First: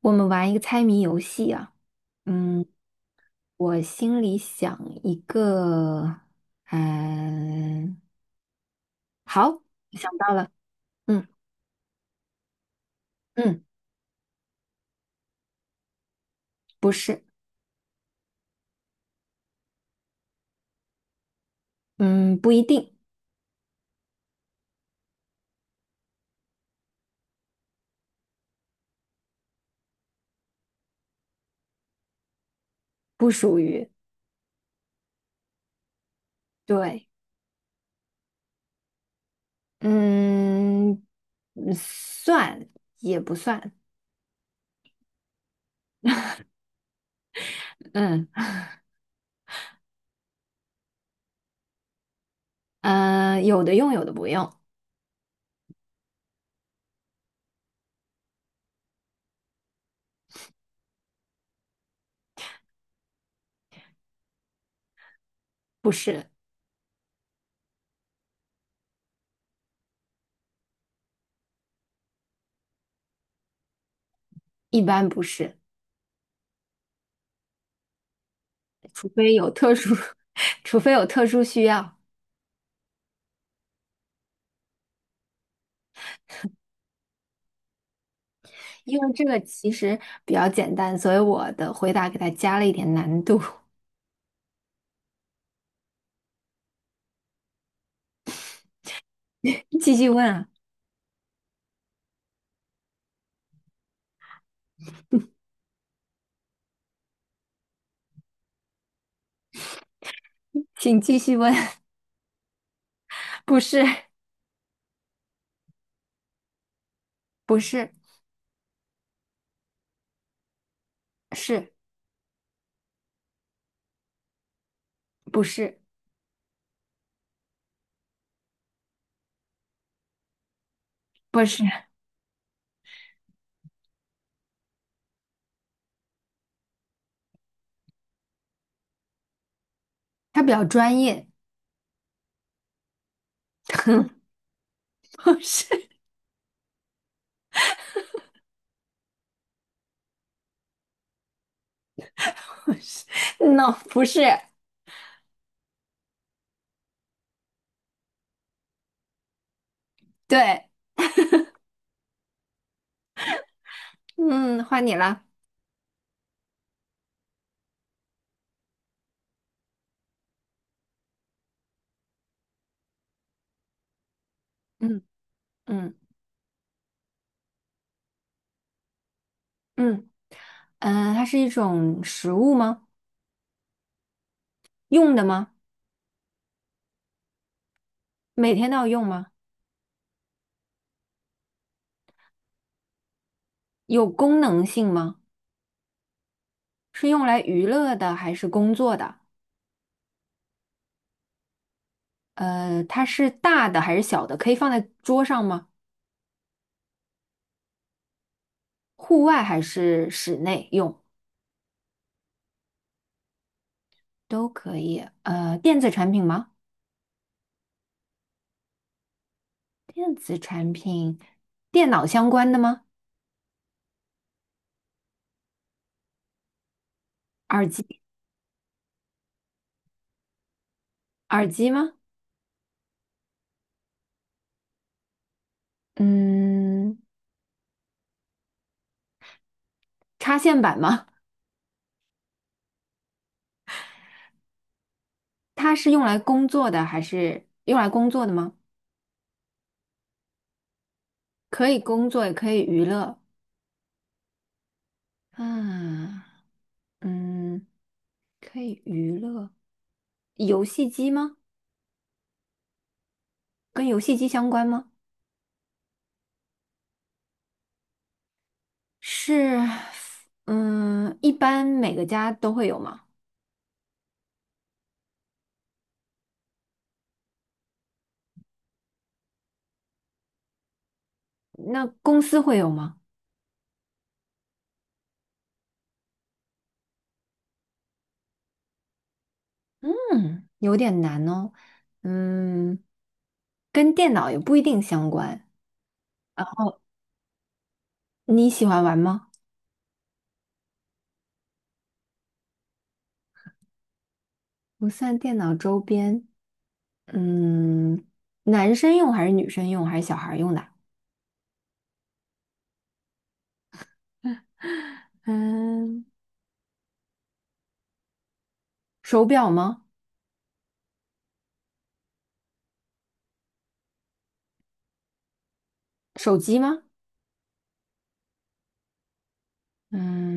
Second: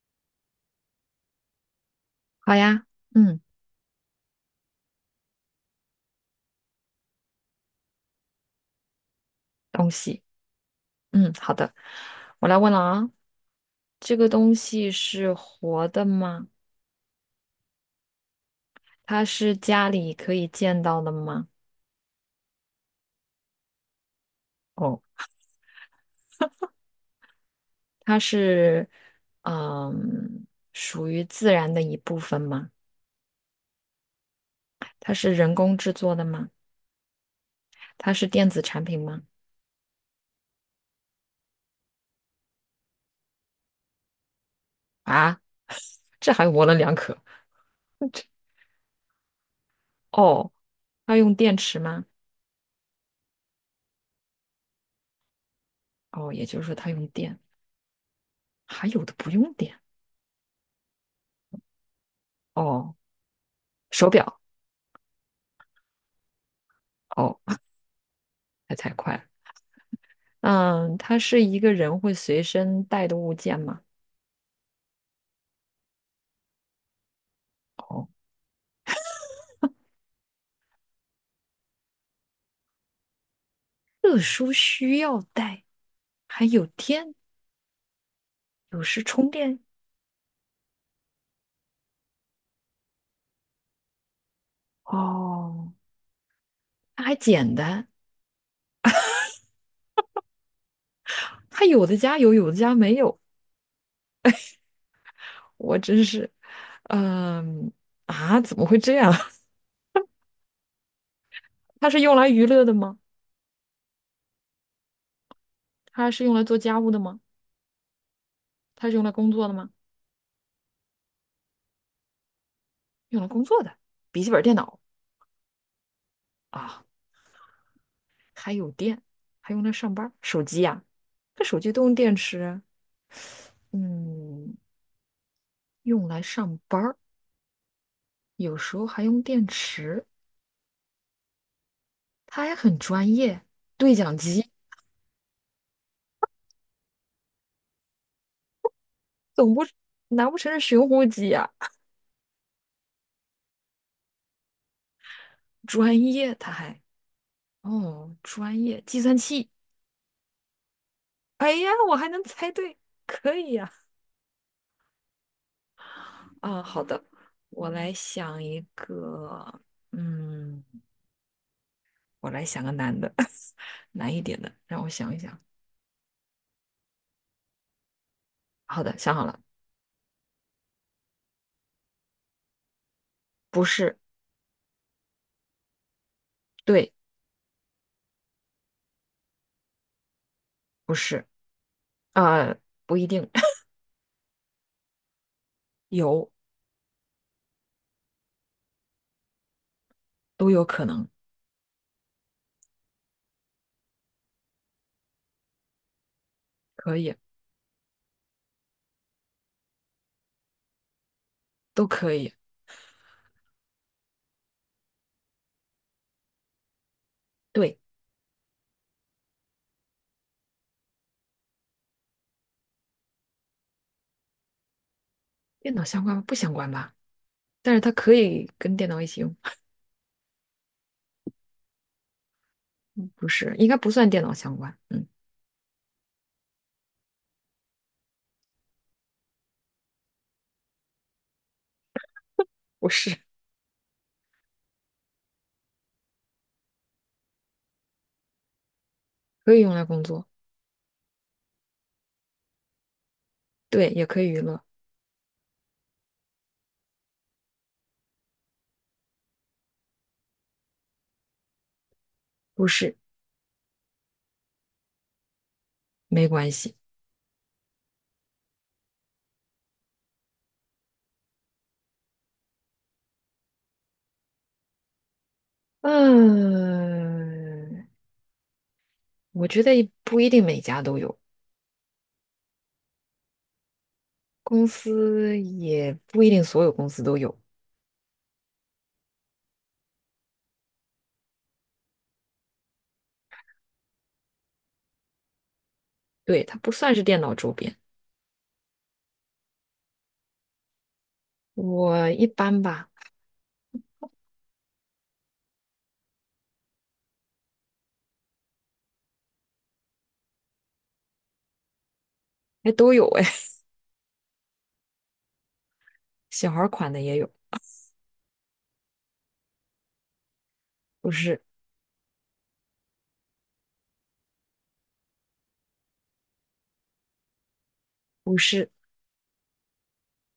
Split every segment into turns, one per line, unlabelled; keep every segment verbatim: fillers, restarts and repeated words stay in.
我们玩一个猜谜游戏啊。
好
嗯，
呀。嗯。
我心里想一个。嗯，好，我
东
想
西。
到了。嗯
嗯，好的，我来问了啊。
嗯，
这个东西是活的吗？
不是。
它是家里可以见到的吗？
嗯，不一定。
哦，它是，嗯，属于自然的一部分吗？
不属于。
它是人工制作的吗？
对。
它是电子产品吗？
嗯，嗯算也不算。
啊，这还模棱两可。
嗯
哦，它用电池吗？
嗯，有的用，有的不用。
哦，也就是说它用电，还有的不用电。哦，手表。
不是。
哦，还太快了。嗯，它是一个人会随身带的物件吗？
一般不是。
哦
除非有特殊，除非有特殊需要。
特殊需要带，还有电，有
因
时
为这
充
个
电。
其实比较简单，所以我的回答给它加了一点难度。
哦，它还简单，
继续问啊，
它有的家有，有的家没有，我真是，嗯啊，怎么会这样？
请继续问。
它是用来娱乐的吗？
不是。
它是用来做家务的吗？
不是。
它是用来工作的吗？
是
用来工作的，笔记本电脑
不是？
啊，还有电，还用来上班儿手机呀、
不
这手
是，
机都用电池啊。嗯，用来上班儿，有时候还用电池，
它比较专业。
他还很专业。对讲机，
不是。
总不难不成是寻呼机呀、
不是嗯，no，不是。
专业，他还哦，专业计算器。
对。
哎呀，我还能猜对，可以呀、
嗯，换你了。
啊，好的，我来想一个。嗯，我来想个难的，难一点的，让我
嗯
想一想。
嗯
好的，想好了。
嗯，呃，它是一种食物吗？
不是。
用的吗？
对。
每天都要用吗？
不是。啊，不一定。
有功能性吗？
有。
是用来娱乐的还是工作的？
都有可能。
呃，它是大的还是小的？可以放在桌上吗？
可以。
户外还是室内用
都可以。
都可以。呃，电子产品吗？
对。
电子，电脑相关的吗？
电脑相关吗？不相关吧？
耳
但是它
机，
可以跟电脑一起用。
耳机吗？
不是，应该不算电脑相关。嗯，
嗯，插线板吗？
不是。
它是用来工作的还是用来工作的吗？
可以用来工作。
可以工作，也可以娱乐。
对，也可以娱乐。
啊，嗯，可以娱乐。游戏机吗？
不是。
跟游戏机相关吗？
没关系。
是。嗯，一般每个家都会有吗？
嗯，我觉得不一定每家都有。
那公司会有吗？
公司也不一定所有公司都有。
嗯，有点难哦。嗯，跟电脑也不一定相关。
对，它不
哦，
算是电脑周边。
你喜欢玩吗？
我一般吧。
不算电脑周边。嗯，男生用还是女生用还是小孩儿用的？
还都有哎。
嗯，
小孩儿款的也有。
手表吗？
不是。
手机吗？
不是。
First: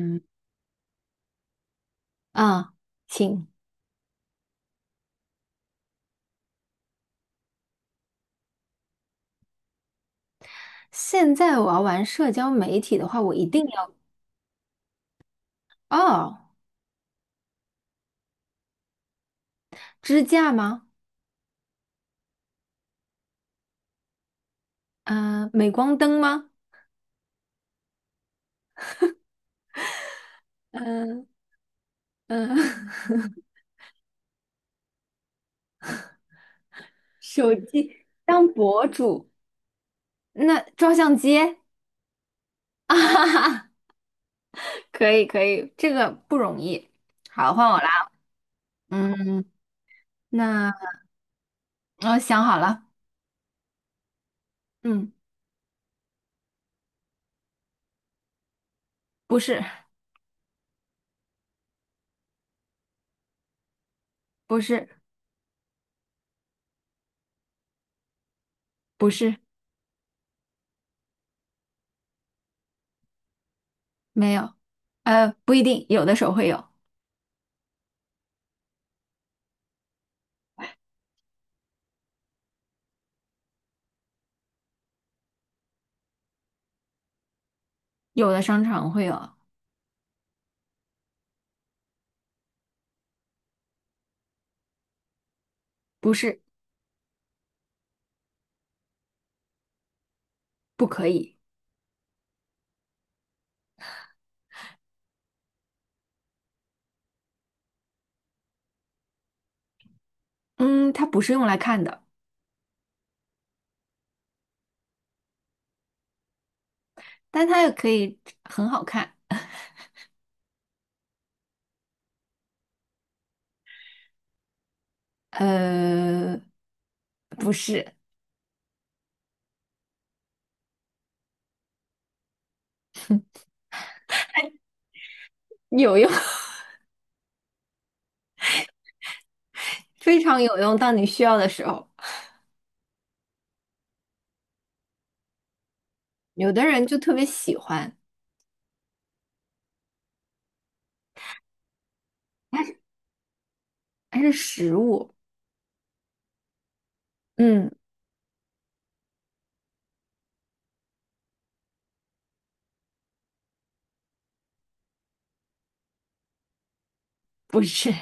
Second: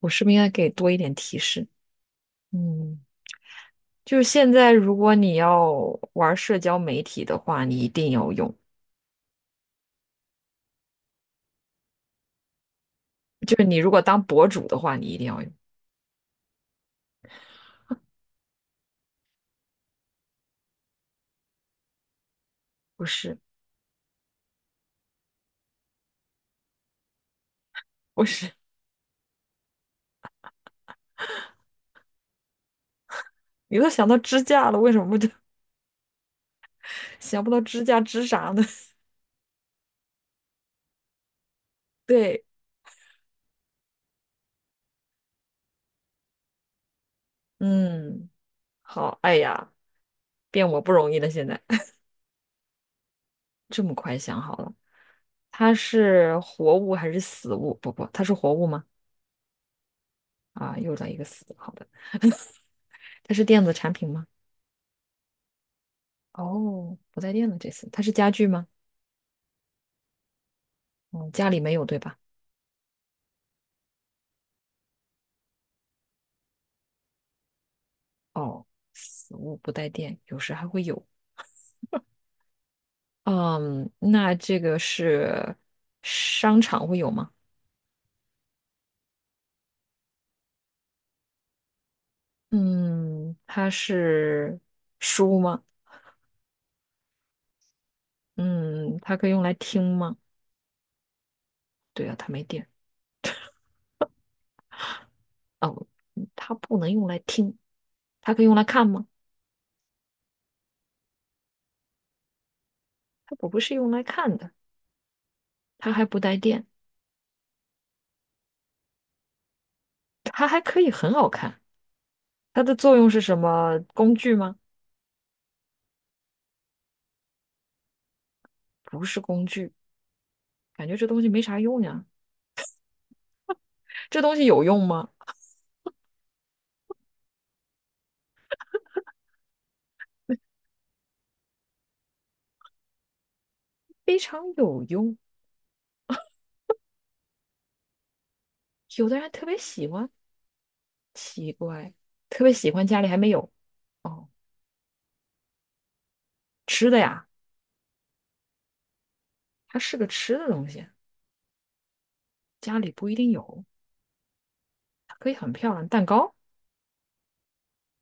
我是不是应该给多一点提示？
啊，
嗯。
请。
就是现在，如果你要玩社交媒体的话，你一定要用。
现在我要玩社交媒体的话，我一
就
定
是你如
要
果当博主的话，你一定要用。
哦，支架吗？
不是。
嗯、镁光灯吗？
不是，
嗯嗯，
你都想到支架了，为什么就 想不
手
到支架
机
支
当
啥呢？
博 主，那照相机。
对。
啊哈哈，可以可以，这个不容易。好，换我啦。
嗯，好，哎
嗯，
呀，变
那
我不容易了，现在
我想好了。
这么快想好了。
嗯，
它是活物还是死物？不不，它是活物吗？
不是。
啊，又来一个死，好的，它是电子产品吗？
不是。
哦，不带电了，这次它是家具吗？
不是。
嗯，家里没有，对吧？
没有。呃，不一定，有的时候会有，
哦，死物不带电，有时还会有。嗯，那这个是商场会有吗？
有的商场会有。
嗯，它是书吗？
不是。
嗯，它可以用来听吗？
不可以。
对啊，它没电。哦，嗯它不能用来听，它可以用来看吗？
嗯，它不是用来看的，
它不是用来看的，它还不带电，
但它也可以很好看。
它还可以很好看。它的作用是什么？工具吗？
呃，不是。
不是工具，感觉这东西没啥用呀。这东西有用吗？
有用，非常有用。当你需要的时候，
非常有用。
有的人就特别喜欢，
有的人特别喜欢，奇怪，特别
它
喜
是
欢家里还没有
它
哦。
是食物。
吃的呀，
嗯，
它是个吃的东西，家里不一定有，它可以很漂亮。蛋糕
不是。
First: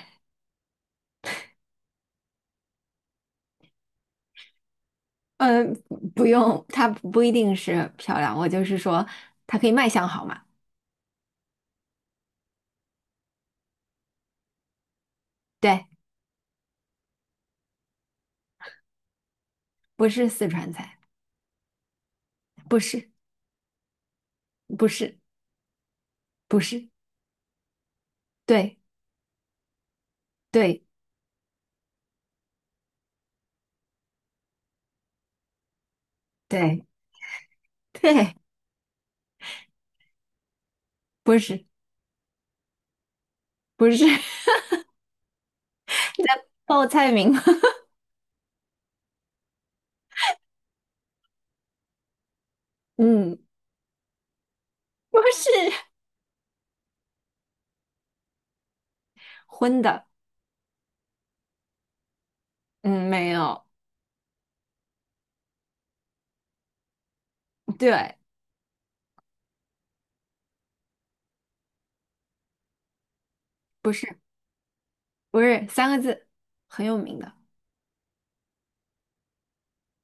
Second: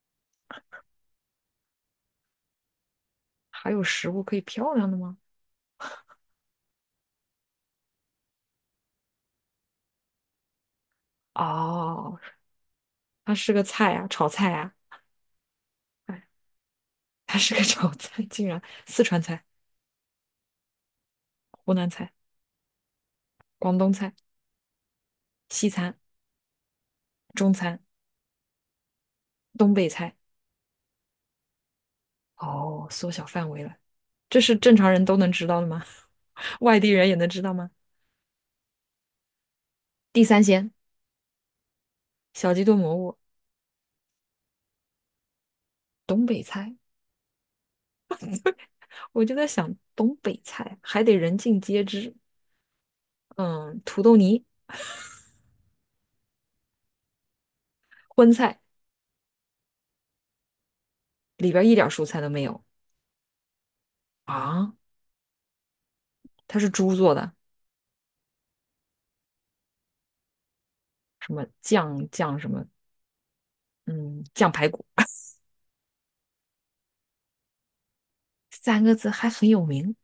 还有食物可以漂亮的吗？
嗯，不用，它不一定是漂亮，我就是说它可以卖相好嘛。
哦，它是个菜啊，炒菜啊，
对，
哎，它是个 炒菜，竟然四川菜、
不是四川菜。
湖南菜、
不是。
广东菜、
不是。
西餐、
不是。
中餐、
对。
东北菜，
对。
哦，缩小范围了，这是正常人都能知道的吗？外
对。
地人也能知道吗？
对。
地三鲜、
不是。
小鸡炖蘑菇、
不是。
东北菜。
报菜名吗？
我就在想，东北菜还得人尽皆知。
嗯，
嗯，土豆泥、
不是，
荤菜
荤的，
里边一点蔬菜都没有
嗯，没有。
啊，它是猪做的，
对，
什么酱酱什么。
不是。
嗯，酱排骨，
不是，三个字，很有名的，
三个字还很有名。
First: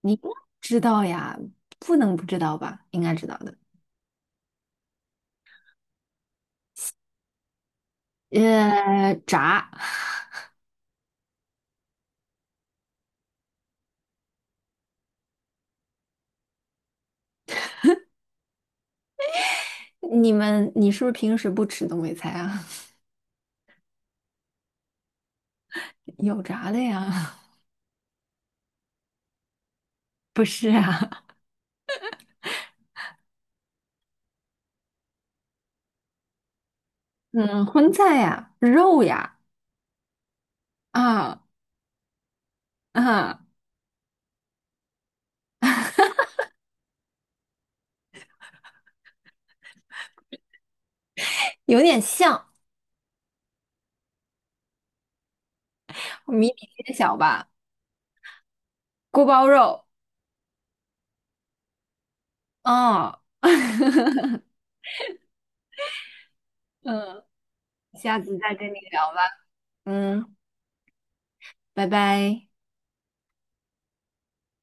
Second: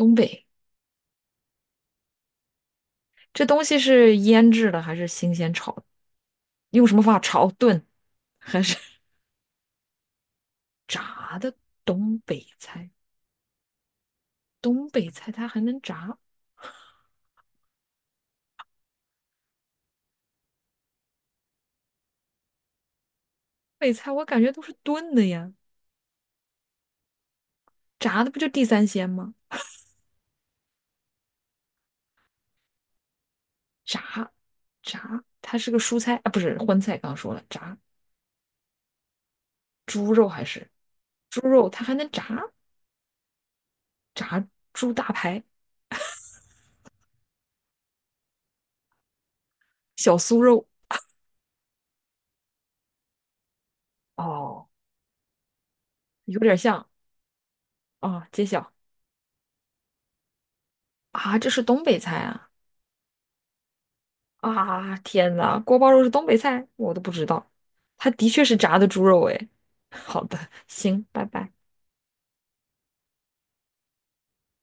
你应该
北
知道呀，不能不知道吧？应该知道
这
的。
东西是腌制的还是新鲜炒的用什么方法炒、炖还是
呃，炸。
炸的？东北菜，东北菜它还能炸？
你们，你是不是平时不吃东北菜啊？
北菜我感觉都是炖的呀，
有炸的呀。
炸的不就地三鲜吗？
不是啊。
炸炸，它是个蔬菜啊，不是荤菜，刚刚说了
嗯，
炸
荤菜呀，肉呀。
猪肉还是
啊
猪肉，它还能炸
啊，
猪大排、小酥肉
有点像。
哦，有
谜
点
底
像
揭小吧，
啊，揭晓
锅包肉。
啊，这是东北菜啊
哦，
啊！天哪，锅包肉是东北菜，我都不
嗯，
知道，它
下
的
次
确
再
是
跟你
炸的猪
聊吧。
肉哎。好
嗯，
的，行，拜拜。
拜拜。